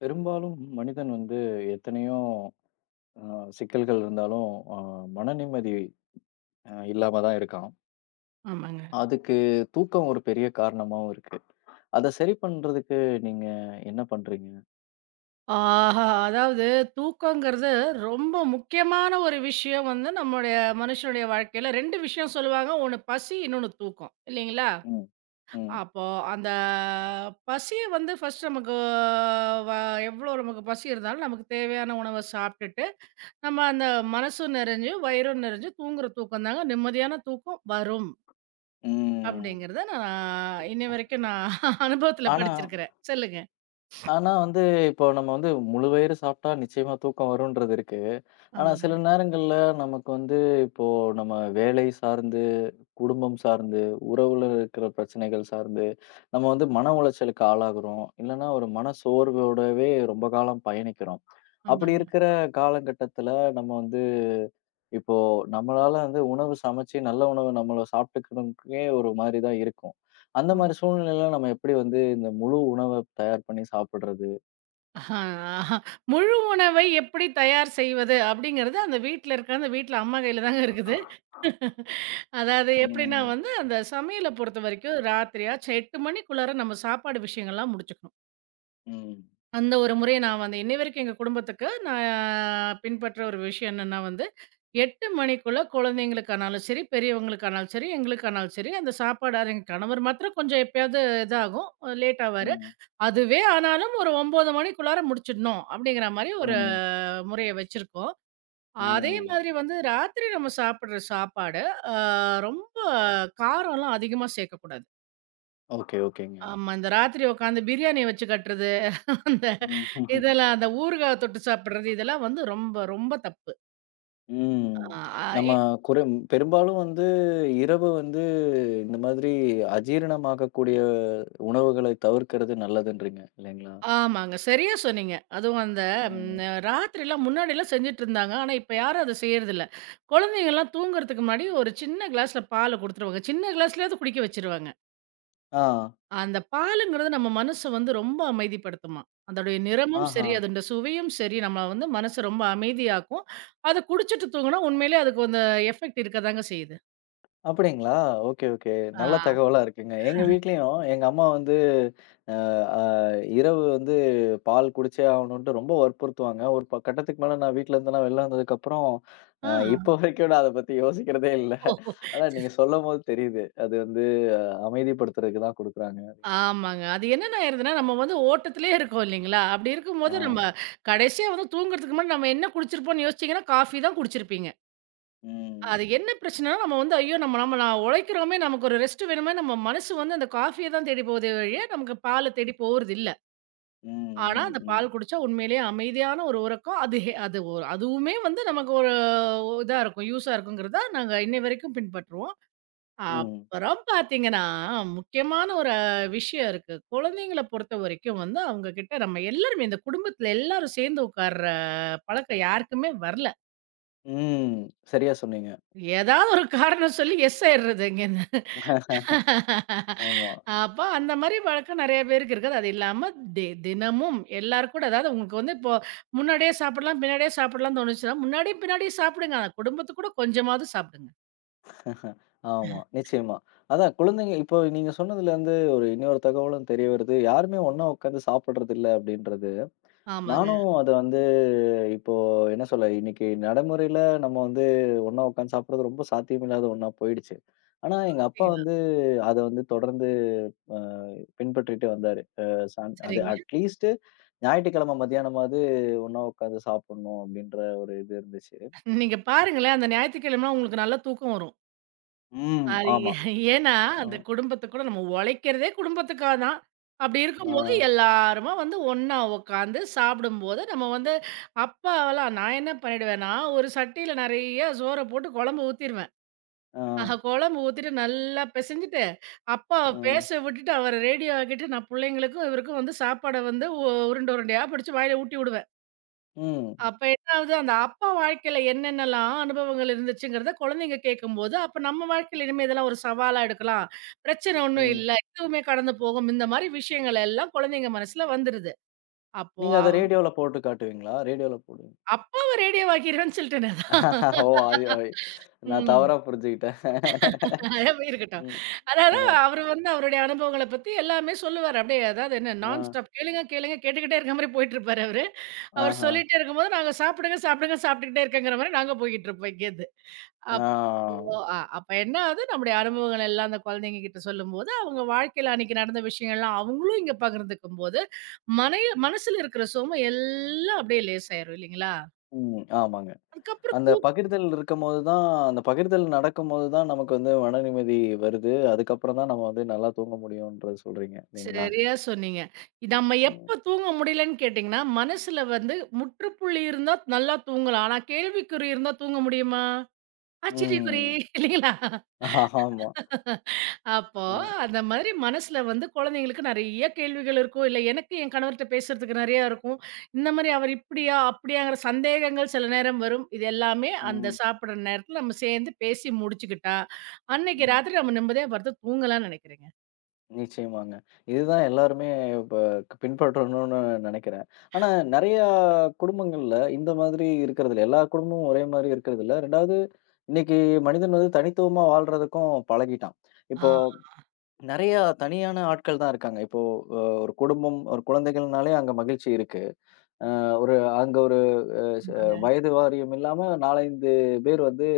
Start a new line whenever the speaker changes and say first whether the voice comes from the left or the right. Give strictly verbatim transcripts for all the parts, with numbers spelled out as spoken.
left: பெரும்பாலும் மனிதன் வந்து எத்தனையோ ஆ, சிக்கல்கள் இருந்தாலும் ஆ, மன நிம்மதி ஆ, இல்லாம தான் இருக்கான்.
right: ஆமாங்க.
left: அதுக்கு தூக்கம் ஒரு பெரிய காரணமாவும் இருக்கு. அத சரி பண்றதுக்கு நீங்க என்ன பண்றீங்க?
right: ஆஹா! அதாவது தூக்கங்கிறது ரொம்ப முக்கியமான ஒரு விஷயம் வந்து நம்முடைய மனுஷனுடைய வாழ்க்கையில இரண்டு விஷயம் சொல்லுவாங்க. ஒண்ணு பசி, இன்னொன்னு தூக்கம். இல்லைங்களா?
left: ம். ம்.
right: அப்போ அந்த பசிய வந்து ஃபர்ஸ்ட் நமக்கு வ எவ்ளோ நமக்கு பசி இருந்தாலும் நமக்கு தேவையான உணவ சாப்பிட்டுட்டு, நம்ம அந்த மனசும் நிறைஞ்சு, வயிறும் நிறைஞ்சு தூங்குற தூக்கம் தாங்க நிம்மதியான தூக்கம் வரும்.
left: ம்.
right: அப்படிங்கிறத நான் இன்னை வரைக்கும் நான் அனுபவத்துல
left: ஆனா
right: படிச்சிருக்கிறேன். சொல்லுங்க.
left: ஆனா வந்து, இப்போ நம்ம வந்து முழு வயிறு சாப்பிட்டா நிச்சயமா தூக்கம் வரும்ன்றது இருக்கு. ஆனா
right: ஆமாங்க,
left: சில நேரங்கள்ல நமக்கு வந்து இப்போ நம்ம வேலை சார்ந்து, குடும்பம் சார்ந்து, உறவுல இருக்கிற பிரச்சனைகள் சார்ந்து, நம்ம வந்து மன உளைச்சலுக்கு ஆளாகுறோம். இல்லன்னா ஒரு மன சோர்வோடவே ரொம்ப காலம் பயணிக்கிறோம். அப்படி
right: ஆமாங்க.
left: இருக்கிற காலகட்டத்தில நம்ம வந்து இப்போ நம்மளால வந்து உணவு சமைச்சு நல்ல உணவு நம்மள சாப்பிட்டுக்கணுக்கே ஒரு மாதிரி தான் இருக்கும். அந்த
right: ஆ.
left: மாரி சூழ்நிலையில நம்ம எப்படி வந்து இந்த முழு உணவ தயார் பண்ணி சாப்பிடுறது?
right: ஆஹா, ஆஹா. முழு உணவை எப்படி தயார் செய்வது அப்படிங்கிறது அந்த வீட்ல இருக்க அந்த வீட்ல அம்மா கையில தாங்க இருக்குது. அதாவது எப்படின்னா
left: ம்.
right: வந்து, அந்த சமையல பொறுத்த வரைக்கும் ராத்திரியாச்சு எட்டு மணிக்குள்ளார நம்ம சாப்பாடு விஷயங்கள்லாம் முடிச்சுக்கணும்.
left: ம்.
right: அந்த ஒரு முறைய நான் வந்து இன்னைவரைக்கும் எங்க குடும்பத்துக்கு நான் பின்பற்ற ஒரு விஷயம் என்னன்னா வந்து, எட்டு மணிக்குள்ள குழந்தைங்களுக்கானாலும் சரி, பெரியவங்களுக்கானாலும் சரி, எங்களுக்கானாலும் சரி, அந்த சாப்பாடு அது எங்க கணவர் மாத்திரம் கொஞ்சம் எப்பயாவது இதாகும், லேட் ஆவாரு.
left: ம்.
right: அதுவே ஆனாலும் ஒரு ஒன்பது மணிக்குள்ளார முடிச்சிடணும் அப்படிங்கிற மாரி ஒரு
left: ம்.
right: முறைய வச்சிருக்கோம். அதே
left: ம்.
right: மாதிரி வந்து ராத்திரி நம்ம சாப்பிடுற சாப்பாடு, அ ரொம்ப காரம்லாம் அதிகமா சேர்க்கக்கூடாது.
left: ஓகே, ஓகேங்க.
right: ஆமா. இந்த ராத்திரி உட்காந்து பிரியாணி வச்சு கட்டுறது, அந்த
left: ம்.
right: இதெல்லாம் அந்த ஊறுகாய் தொட்டு சாப்பிடுறது, இதெல்லாம் வந்து ரொம்ப, ரொம்ப தப்பு.
left: ம்.
right: அ இ
left: நம்ம குறை பெரும்பாலும் வந்து இரவு வந்து இந்த மாதிரி அஜீரணமாகக்கூடிய உணவுகளை தவிர்க்கிறது நல்லதுன்றீங்க இல்லைங்களா?
right: ஆமாங்க. சரியா சொன்னீங்க. அதுவும் அந்த ம்
left: ம்.
right: ராத்திரிலாம் முன்னாடிலாம் செஞ்சுட்டுருந்தாங்க. ஆனா, இப்ப யாரும் அத செய்றதில்ல. குழந்தைங்கலாம் தூங்குறதுக்கு முன்னாடி ஒரு சின்ன கிளாஸ்ல பால குடுத்துருவாங்க. சின்ன கிளாஸ்லயாவது குடிக்க வச்சுருவாங்க.
left: ஆ.
right: அந்த பாலுங்கிறது நம்ம மனச வந்து ரொம்ப அமைதிப்படுத்துமாம். அதோடைய நிறமும்
left: ஆஹா.
right: சரி, அதோட சுவையும் சரி, நம்ம வந்து மனச ரொம்ப அமைதியாக்கும். அத குடிச்சிட்டு தூங்குனா உண்மையிலேயே அதுக்கு அந்த எஃபெக்ட் இருக்க தாங்க செய்யுது.
left: அப்படிங்களா? Okay, okay. நல்ல
right: ஆ.
left: தகவலா இருக்குங்க. எங்க வீட்லயும் எங்க அம்மா வந்து அ அ இரவு வந்து பால் குடிச்சே ஆகணுன்ட்டு ரொம்ப வற்புறுத்துவாங்க. ஒரு ப கட்டத்துக்கு மேல நான் வீட்லருந்துலாம் வெளில வந்ததுக்கப்புறம், அ
right: ஆ.
left: இப்ப வரைக்கும் நான் அத பத்தி யோசிக்கிறதே இல்ல.
right: ஓஹோ!
left: ஆனா நீங்க சொல்லம்போது தெரியுது. அது வந்து அஹ், அமைதிப்படுத்துறதுக்கு தான் குடுக்குறாங்க.
right: ஆமாங்க. அது என்னென்ன ஆயிருதுன்னா, நம்ம வந்து ஓட்டத்திலே இருக்கோம் இல்லைங்களா? அப்படி
left: ஆ.
right: இருக்கும்போது நம்ம கடைசியா வந்து தூங்குறதுக்கு முன்னாடி நம்ம என்ன குடிச்சிருப்போம்ன்னு யோசிச்சீங்கன்னா, காஃபி தான் குடிச்சிருப்பீங்க.
left: ம்.
right: அது என்ன பிரச்சனைனா, நம்ம வந்து ஐயோ! நம்ம நம்ம நான் உழைக்கிறோமே, நமக்கு ஒரு ரெஸ்ட் வேணுமே, நம்ம மனசு வந்து அந்த காஃபிய தான் தேடி போகுதே ஒழிய, நமக்கு பால தேடி போறதில்ல.
left: ம்,
right: ஆனா,
left: ம்,
right: அந்த
left: ம்.
right: பால் குடிச்சா உண்மையிலேயே அமைதியான ஒரு உறக்கம். அது ஹெ அது ஒரு அதுவுமே வந்து நமக்கு ஒரு இதா இருக்கும். யூஸா இருக்குங்கிறத நாங்க இன்னை வரைக்கும் பின்பற்றுவோம். ம்.
left: ம்.
right: அப்புறம் பார்த்தீங்கன்னா, முக்கியமான ஒரு விஷயம் இருக்கு. குழந்தைங்கள பொறுத்தவரைக்கும் வந்து அவங்க கிட்ட நம்ம எல்லாருமே இந்த குடும்பத்தில எல்லாரும் சேர்ந்து உட்கார்ற பழக்கம் யாருக்குமே வரல.
left: ம். சரியா சொன்னீங்க.
right: ஏதாவது ஒரு காரணம் சொல்லி எஸ் ஆயிடுறது இங்கேருந்து.
left: ஆமா.
right: அப்ப அந்த மாரி வழக்கம் நெறைய பேருக்கு இருக்குது. அது இல்லாம தி தினமும் எல்லார் கூட அதாவது உங்களுக்கு வந்து இப்போ முன்னாடியே சாப்பிடலாம், பின்னாடியே சாப்பிடலாம்னு தோணுச்சுன்னா, முன்னாடியும் பின்னாடியும் சாப்பிடுங்க. ஆனா குடும்பத்து கூட கொஞ்சமாவது சாப்பிடுங்க.
left: ஆமா, நிச்சயமா. அதான் குழந்தைங்க இப்போ நீங்க சொன்னதுலருந்து ஒரு இன்னொரு தகவலும் தெரிய வருது. யாருமே ஒண்ணா உட்காந்து சாப்பிடுறதில்ல அப்படின்றது.
right: ஆமாங்க.
left: நானும் அத வந்து இப்போ என்ன சொல்ல, இன்னைக்கு நடைமுறையில நம்ம வந்து ஒண்ணா உட்காந்து சாப்பிடுறது ரொம்ப சாத்தியமில்லாத ஒண்ணா போயிடுச்சு. ஆனா எங்க அப்பா
right: சரிங்களா?
left: வந்து அத வந்து தொடர்ந்து அ பின்பற்றிட்டு வந்தாரு. அ சன் அது
right: சரிங்க.
left: அட்லீஸ்ட் ஞாயிற்றுக்கிழமை மத்தியானமாவது ஒண்ணா உட்காந்து சாப்பிடணும் அப்படின்ற ஒரு இது இருந்துச்சு.
right: நீங்க பாருங்களேன், அந்த ஞாயித்துக்கிழமைலாம் உங்களுக்கு நல்லா தூக்கம் வரும்.
left: ம்.
right: அது
left: ஆமா.
right: ஏ- ஏன்னா,
left: அ,
right: அந்த குடும்பத்துக்கு கூட நம்ம உழைக்கிறதே குடும்பத்துக்காக தான். அப்படி
left: ஆ,
right: இருக்கும்போது எல்லாருமா வந்து ஒண்ணா உட்காந்து சாப்பிடும்போது, நம்ம வந்து அப்பலாம் நான் என்ன பண்ணிடுவேன்னா, ஒரு சட்டியில நெறைய சோற போட்டு குழம்பு ஊத்திருவேன்.
left: ஆ,
right: ஆஹா குழம்பு ஊத்திட்டு நல்லா பெசஞ்சுட்டு, அப்பாவ பேச
left: ம்,
right: விட்டுட்டு அவர ரேடியோ ஆக்கிட்டு, நான் புள்ளைங்களுக்கும் இவருக்கும் வந்து சாப்பாட வந்து உ உருண்ட உருண்டையா பிடிச்சு வாயில ஊட்டி விடுவேன்.
left: ம்,
right: அப்ப என்ன ஆகுது, அந்த அப்பா வாழ்க்கையில என்னென்னலாம் அனுபவங்கள் இருந்துச்சுங்கிறத குழந்தைங்க கேட்கும்போது, அப்ப நம்ம வாழ்க்கையில இனிமே இதெல்லாம் ஒரு சவாலா எடுக்கலாம். பிரச்சனை ஒண்ணும்
left: ம்.
right: இல்ல. இதுவுமே கடந்து போகும். இந்த மாரி விஷயங்கள் எல்லாம் குழந்தைங்க மனசுல வந்துருது. அப்போ
left: நீங்க அத
right: அவ
left: ரேடியோல போட்டு காட்டுவீங்களா? ரேடியோல போடுவீங்க.
right: அப்பாவ ரேடியோவாக்கிருவேன்னு சொல்லிட்டேனே அதான்.
left: ஓ! அது ஐ நான்
right: ம்.
left: தவறா புரிஞ்சுகிட்டேன்.
right: அதேமாரி இருக்கட்டும்.
left: ம்.
right: அதாவது
left: ஆமா.
right: அவரு வந்து அவருடைய அனுபவங்கள பத்தி எல்லாமே சொல்லுவாரு. அப்படியே அதாவது என்ன
left: ஆ.
right: நான் ஸ்டாப் கேளுங்க, கேளுங்க கேட்டுக்கிட்டே இருக்க மாரி போயிட்டுருப்பாரு அவரு. அவர்
left: ஆஹா.
right: சொல்லிட்டே இருக்கும்போது, நாங்க சாப்பிடுங்க, சாப்பிடுங்க சாப்பிட்டுக்கிட்டே இருக்கங்கிற மாரி நாங்க போய்க்கிட்டுருப்போம் இங்கேருந்து.
left: ஆ.
right: ஓ! அ அப்ப என்ன ஆகுது, நம்முடைய அனுபவங்கள் எல்லாம் அந்த குழந்தைங்க கிட்ட சொல்லும்போது, அவங்க வாழ்க்கையில அன்னைக்கு நடந்த விஷயங்கள்லாம் அவங்களும் இங்க பகிர்ந்துக்கும்போது, மனை மனசுல இருக்கிற சுமை எல்லாம் அப்படியே லேசாயிரும் இல்லைங்களா?
left: ம். ஆமாங்க.
right: அதுக்கப்புறம்
left: அந்த
right: தூ
left: பகிர்தல் இருக்கும்போது தான் அந்த பகிர்தல் நடக்கும்போது தான் நமக்கு வந்து மன நிம்மதி வருது. அதுக்கப்புறம் தான் நம்ம வந்து நல்லா தூங்க முடியும்ன்றது சொல்றீங்க. இல்லைங்களா?
right: சரியா சொன்னீங்க. இது நம்ம
left: ம்.
right: எப்ப தூங்க முடியலன்னு கேட்டீங்கன்னா, மனசுல வந்து முற்றுப்புள்ளி இருந்தா நல்லா தூங்கலாம். ஆனா கேள்விக்குறி இருந்தா தூங்க முடியுமா? ஆச்சரியக்குறி
left: ம்.
right: இல்லைங்களா?
left: ஆமா.
right: அப்போ,
left: அ.
right: அந்த மாதிரி மனசுல வந்து குழந்தைங்களுக்கு நெறைய கேள்விகள் இருக்கும். இல்ல எனக்கு என் கணவர்ட்ட பேசுறதுக்கு நெறையா இருக்கும். இந்த மாரி அவர் இப்படியா? அப்படியாங்கிற சந்தேகங்கள் சில நேரம் வரும். இது எல்லாமே அந்த
left: ம்.
right: சாப்பிடுற நேரத்துல நம்ம சேர்ந்து பேசி முடிச்சுக்கிட்டா, அன்னைக்கு
left: ம்.
right: ராத்திரி நம்ம நிம்மதியா படுத்து தூங்கலாம்னு நெனைக்கிறேங்க.
left: நிச்சயமாங்க. இதுதான் எல்லாருமே இப்ப க- பின்பற்றணும்னு நெனைக்கிறேன். ஆனா நெறையா குடும்பங்கள்ல இந்த மாதிரி இருக்கிறதில்ல. எல்லா குடும்பமும் ஒரே மாரி இருக்கிறதில்ல. இரண்டாவது இன்னைக்கு மனிதன் வந்து தனித்துவமா வாழ்றதுக்கும் பழகிட்டான்.
right: ஆ,
left: இப்போ நெறையா தனியான ஆட்கள் தான் இருக்காங்க. இப்போ அ ஒரு குடும்பம், ஒரு குழந்தைகள்னாலே அங்க மகிழ்ச்சி இருக்கு. அ ஒரு அங்க ஒரு ச
right: ஆமாங்க,
left: வயது வாரியம் இல்லாம நான்கு, ஐந்து பேர் வந்து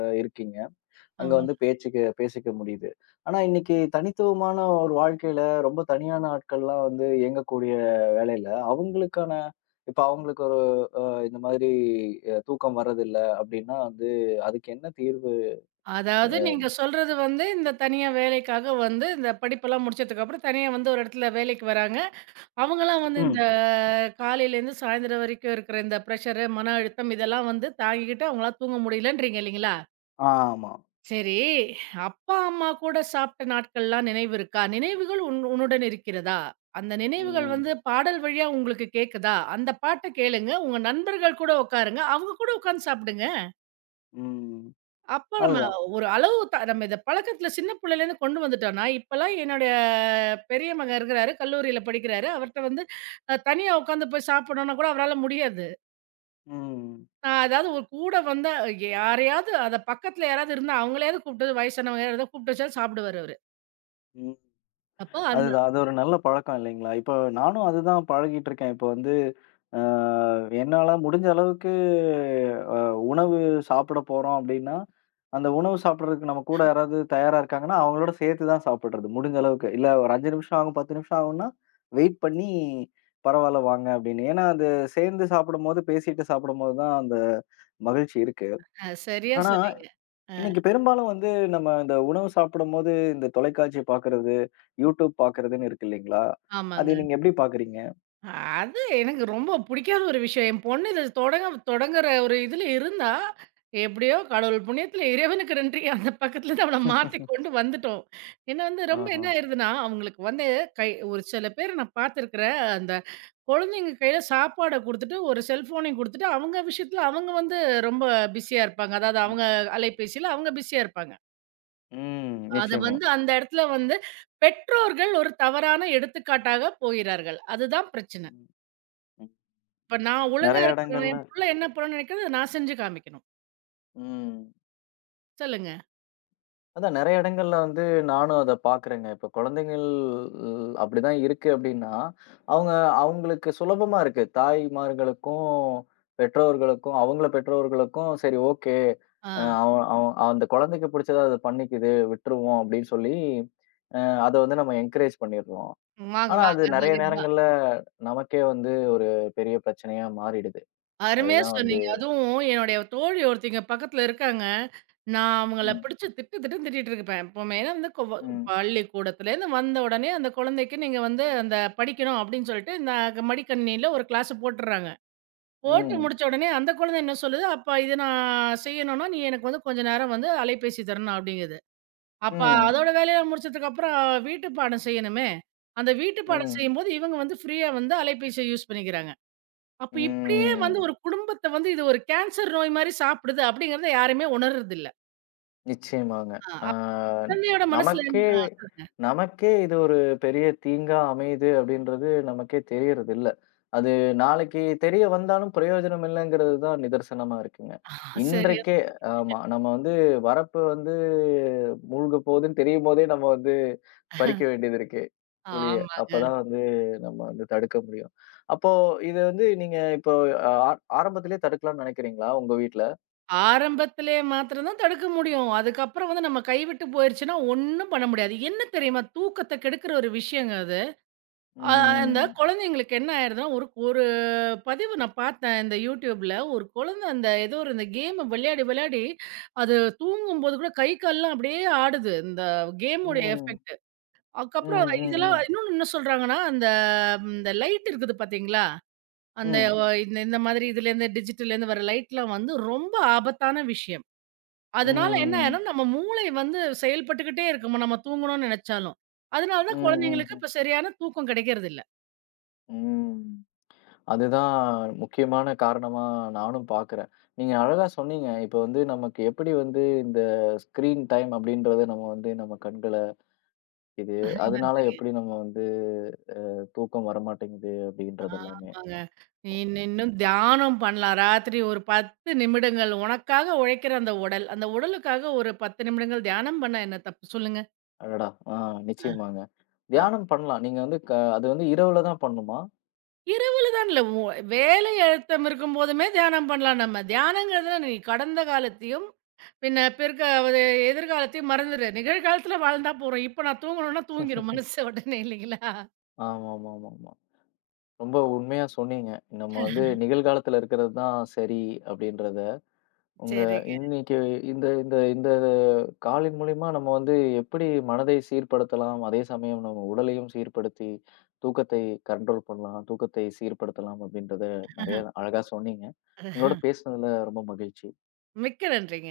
left: அ இருக்கீங்க. அங்க
right: ஆமாங்க.
left: வந்து பேச்சுக்கு பேசிக்க முடியுது. ஆனா இன்னைக்கு தனித்துவமான ஒரு வாழ்க்கையில ரொம்ப தனியான ஆட்கள்லாம் வந்து இயங்கக்கூடிய வேலையில, அவங்களுக்கான இப்ப அவங்களுக்கு ஒரு அ இந்த மாதிரி அ தூக்கம் வர்றதில்ல அப்டின்னா வந்து அதுக்கு என்ன தீர்வு?
right: அதாவது
left: அ
right: நீங்க சொல்றது வந்து இந்த தனியா வேலைக்காக வந்து இந்த படிப்பெல்லாம் முடிச்சதுக்கப்புறம் தனியா வந்து ஒரு இடத்துல வேலைக்கு வராங்க. அவங்கலாம் வந்து இந்த
left: ம்.
right: காலையிலேருந்து சாயந்தரம் வரைக்கும் இருக்கிற இந்த ப்ரெஷரு, மன அழுத்தம் இதெல்லாம் வந்து தாங்கிக்கிட்டு அவங்களால தூங்க முடியலன்றீங்க இல்லைங்களா?
left: ஆமா.
right: சரி, அப்பா, அம்மா கூட சாப்பிட்ட நாட்கள்லாம் நினைவு இருக்கா? நினைவுகள் உன் உன்னுடன் இருக்கிறதா? அந்த நினைவுகள்
left: ம்.
right: வந்து பாடல் வழியா உங்களுக்கு கேட்குதா? அந்த பாட்ட கேளுங்க. உங்க நண்பர்கள் கூட உட்காருங்க. அவங்க கூட உட்கார்ந்து சாப்பிடுங்க.
left: ம்.
right: அப்ப நம்ம
left: அதுதான்.
right: ஒரு அளவு த நம்ம இத பழக்கத்துல சின்ன பிள்ளையிலேருந்து கொண்டு வந்துட்டோம்னா, இப்பலாம் என்னுடைய பெரிய மகன் இருக்கிறாரு. கல்லூரியில படிக்கிறாரு. அவர்ட்ட வந்து அ தனியா உட்காந்து போய் சாப்பிடணும்னா கூட அவரால முடியாது.
left: ம்.
right: அ அதாவது ஒரு கூட வந்தா யாரையாவது அத பக்கத்துல யாராவது இருந்தா அவங்களையாவது கூப்பிட்டு வயசானவங்க யாராவது கூப்பிட்டு வச்சா சாப்பிடுவாரு அவரு. அப்போ அந்த
left: அதுதான். அது ஒரு நல்ல பழக்கம் இல்லைங்களா? இப்போ நானும் அதுதான் பழகிட்டு இருக்கேன். இப்போ வந்து அ என்னால முடிஞ்ச அளவுக்கு அ உணவு சாப்பிட போறோம் அப்டின்னா, அந்த உணவு சாப்பிடுறதுக்கு நம்ம கூட யாராவது தயாரா இருக்காங்கன்னா, அவங்களோட சேர்த்து தான் சாப்பிடுறது முடிஞ்ச அளவுக்கு. இல்ல ஒரு அஞ்சு நிமிஷம் ஆகும், பத்து நிமிஷம் ஆகும்னா, வெயிட் பண்ணி பரவால்ல வாங்க அப்டின்னு. ஏன்னா, அது சேர்ந்து சாப்பிடும்போது, பேசிட்டு சாப்பிடும்போது தான் அந்த மகிழ்ச்சி இருக்கு.
right: அ சரியா
left: ஆனா
right: சொன்னீங்க. அ
left: இன்னைக்கு பெரும்பாலும் வந்து நம்ம இந்த உணவு சாப்பிடும்போது, இந்த தொலைக்காட்சி பார்க்கிறது, யூடியூப் பார்க்கிறதுன்னு இருக்கு இல்லைங்களா? அது
right: ஆமாங்க.
left: நீங்க எப்படி பார்க்குறீங்க?
right: அது எனக்கு ரொம்ப பிடிக்காத ஒரு விஷயம். என் பொண்ணு இத தொடங்க தொடங்குற ஒரு இதுல இருந்தா, எப்படியோ கடவுள் புண்ணியத்துல இறைவனுக்கு நன்றி அந்த பக்கத்துலருந்து அவள மாத்தி கொண்டு வந்துட்டோம். ஏன்னா வந்து ரொம்ப
left: ஆஹா.
right: என்ன ஆயிருதுன்னா, அவங்களுக்கு வந்து கை ஒரு சில பேர நான் பார்த்துருக்கிறேன். அந்த குழந்தைங்க கையில சாப்பாட குடுத்துட்டு, ஒரு செல்ஃபோனையும் குடுத்துட்டு, அவங்க விஷயத்துல அவங்க வந்து ரொம்ப பிஸியா இருப்பாங்க. அதாவது
left: ம்.
right: அவங்க அலைபேசியில அவங்க பிஸியா இருப்பாங்க.
left: ம்.
right: அத
left: நிச்சயமா.
right: வந்து அந்த இடத்துல வந்து பெற்றோர்கள் ஒரு தவறான எடுத்துக்காட்டாக போகிறார்கள். அதுதான் பிரச்சனை.
left: ம். ம்.
right: இப்ப நான் ஒழுங்கா
left: நெறைய
right: இருக்கணும்.
left: இடங்கள்ல
right: என் புள்ள என்ன பண்ணணும்னு நினைக்குது, நான் செஞ்சு காமிக்கணும்.
left: ம்.
right: சொல்லுங்க.
left: அதான் நெறைய இடங்கள்ல வந்து நானும் அத பார்க்குறேங்க. இப்ப குழந்தைகள் அப்படிதான் இருக்கு அப்படின்னா, அவங்க அவங்களுக்கு சுலபமா இருக்கு. தாய்மார்களுக்கும், பெற்றோர்களுக்கும் அவங்கள பெற்றோர்களுக்கும் சரி ஓகே. அ
right: ஆ.
left: அவன் அவன் அந்த குழந்தைக்கு பிடிச்சத அத பண்ணிக்குது, விட்டுருவோம் அப்படின்னு சொல்லி, அ அத வந்து நம்ம என்கரேஜ் பண்ணிடுறோம்.
right: வாங்க,
left: ஆனா
right: வாங்க.
left: அது
right: அதுல
left: நெறைய
right: இதுதான்.
left: நேரங்கள்ல நமக்கே வந்து ஒரு பெரிய பிரச்சனையா மாறிடுது.
right: அருமையா
left: அதுதான் வந்து
right: சொன்னீங்க. அதுவும் என்னுடைய தோழி ஒருத்திங்க பக்கத்துல இருக்காங்க. நான் அவங்கள
left: ம்,
right: பிடிச்சு திட்டு திட்டுன்னு திட்டிட்டு இருப்பேன். எப்பவுமே ஏன்னா வந்து கொவ
left: ம்,
right: பள்ளிக்கூடத்துலேருந்து வந்த உடனே அந்த குழந்தைக்கு நீங்க வந்து அந்த படிக்கணும் அப்படின்னு சொல்லிட்டு, இந்த மடிக்கணினியில ஒரு கிளாஸ் போட்டுர்றாங்க. போட்டு
left: ம்,
right: முடிச்ச உடனே அந்த குழந்தை என்ன சொல்லுது, "அப்பா இது நான் செய்யணும்னா, நீ எனக்கு வந்து கொஞ்ச நேரம் வந்து அலைபேசி தரணும்" அப்படிங்குது. அப்ப
left: ம்,
right: அதோட வேலையெல்லாம் முடிச்சதுக்கு அப்புறம் வீட்டு பாடம் செய்யணுமே. அந்த வீட்டு பாடம்
left: ம்,
right: செய்யும்போது இவங்க வந்து ஃப்ரீயா வந்து அலைபேசிய யூஸ் பண்ணிக்கிறாங்க. அப்ப இப்படியே வந்து
left: ம்.
right: ஒரு குடும்பத்த வந்து இது ஒரு கேன்சர் நோய் மாரி சாப்பிடுது அப்படிங்கிறத யாருமே உணர்றதில்ல.
left: நிச்சயமாங்க.
right: ஆ.
left: ஆ
right: அப் குழந்தையோட மனசுல என்ன
left: நமக்கே
right: ஆ சொல்லுங்க.
left: நமக்கே இது ஒரு பெரிய தீங்கா அமையுது அப்படின்றது நமக்கே தெரியறதில்ல. அது நாளைக்கு தெரிய வந்தாலும் பிரயோஜனம் இல்லங்கிறது தான் நிதர்சனமா இருக்குங்க.
right: ஆ சரியா
left: இன்றைக்கே
right: சொன்னீங்க.
left: ஆமா. நம்ம வந்து வரப்பு வந்து மூழ்கப் போகுதுன்னு தெரியும்போதே நம்ம வந்து பறிக்க வேண்டியது இருக்கு புளிய.
right: ஆமாங்க.
left: அப்பதான் வந்து நம்ம வந்து தடுக்க முடியும். அப்போ இத வந்து நீங்க இப்போ ஆ ஆரம்பத்திலேயே தடுக்கலாம்னு நினைக்கிறீங்களா உங்க வீட்ல?
right: ஆரம்பத்திலே மாத்திரம் தான் தடுக்க முடியும். அதுக்கப்புறம் வந்து நம்ம கைவிட்டு போயிருச்சுன்னா ஒண்ணும் பண்ண முடியாது. என்ன தெரியுமா? தூக்கத்த கெடுக்கிற ஒரு விஷயங்க அது. அ அந்த
left: ம்.
right: குழந்தைங்களுக்கு என்ன ஆயிடுதுன்னா, ஒரு ஒரு பதிவு நான் பார்த்தேன் இந்த YouTubeல. ஒரு குழந்த அந்த ஏதோ ஒரு இந்த கேம விளையாடி, விளையாடி அது தூங்கும்போது கூட கை, கால்லாம் அப்படியே ஆடுது. இந்த கேமுடைய
left: ம்.
right: எஃபெக்ட்.
left: ம்,
right: அதுக்கப்புறம்
left: ம்,
right: இதெல்லாம்
left: ம்.
right: இன்னொன்னு என்ன சொல்றாங்கன்னா, அந்த இந்த லைட் இருக்குது பார்த்தீங்களா? அந்த
left: ம்,
right: ஒ இந்த இந்த மாதிரி இதுலேருந்து டிஜிட்டல்லேருந்து வர லைட்லாம் வந்து ரொம்ப ஆபத்தான விஷயம். அதனால என்ன
left: ம்,
right: ஆயிரும், நம்ம மூளை வந்து செயல்பட்டுக்கிட்டே இருக்குமா, நம்ம தூங்கணும்னு நெனச்சாலும். அதனால தான்
left: ம்,
right: குழந்தைங்களுக்கு
left: ம்ஹ்ம்.
right: இப்ப சரியான தூக்கம் கிடைக்கிறதில்ல.
left: ம். ம். அதுதான் முக்கியமான காரணமா நானும் பார்க்குறேன். நீங்க அழகா சொன்னீங்க. இப்ப வந்து நமக்கு எப்படி வந்து இந்த ஸ்க்ரீன் டைம் அப்படின்றது நம்ம வந்து நம்ம கண்கள இது அதனால எப்படி நம்ம வந்து அ தூக்கம் வரமாட்டேங்குது அப்படின்றது எல்லாமே.
right: ஆமாங்க. இன் இன்னும் தியானம் பண்ணலாம். ராத்திரி ஒரு பத்து நிமிடங்கள் உனக்காக உழைக்கிற அந்த உடல். அந்த உடலுக்காக ஒரு பத்து நிமிடங்கள் தியானம் பண்ணா என்ன தப்பு சொல்லுங்க?
left: அடடா! ஆ
right: அ.
left: நிச்சயமாங்க.
right: அப்
left: தியானம் பண்ணலாம். நீங்க வந்து க அது வந்து இரவுல தான் பண்ணணுமா?
right: இரவுல தான் இல்ல ஒ வேலை அழுத்தம் இருக்கும்போதுமே தியானம் பண்ணலாம் நம்ம. தியானங்கிறது நீ கடந்த காலத்தையும், பின்ன பிற்க ஒரு எதிர்காலத்தையும் மறந்துரு. நிகழ்காலத்துல வாழ்ந்தா போறோம். இப்ப நான் தூங்கணும்னா தூங்கிரும் மனசு உடனே இல்லைங்களா?
left: ஆமாமாமாமா. ரொம்ப உண்மையா சொன்னீங்க. நம்ம வந்து நிகழ்காலத்துல இருக்கிறது தான் சரி அப்படின்றத உங்க
right: சரிங்க.
left: இன்னைக்கு இந்த இந்த இந்த காலின் மூலியமா நம்ம வந்து எப்படி மனதை சீர்படுத்தலாம், அதே சமயம் நம்ம உடலையும் சீர்படுத்தி, தூக்கத்தை கண்ட்ரோல் பண்ணலாம், தூக்கத்தை சீர்படுத்தலாம் அப்படின்றத நெறைய அழகா சொன்னீங்க. உங்களோட பேசினதுல ரொம்ப மகிழ்ச்சி.
right: மிக்க நன்றிங்க.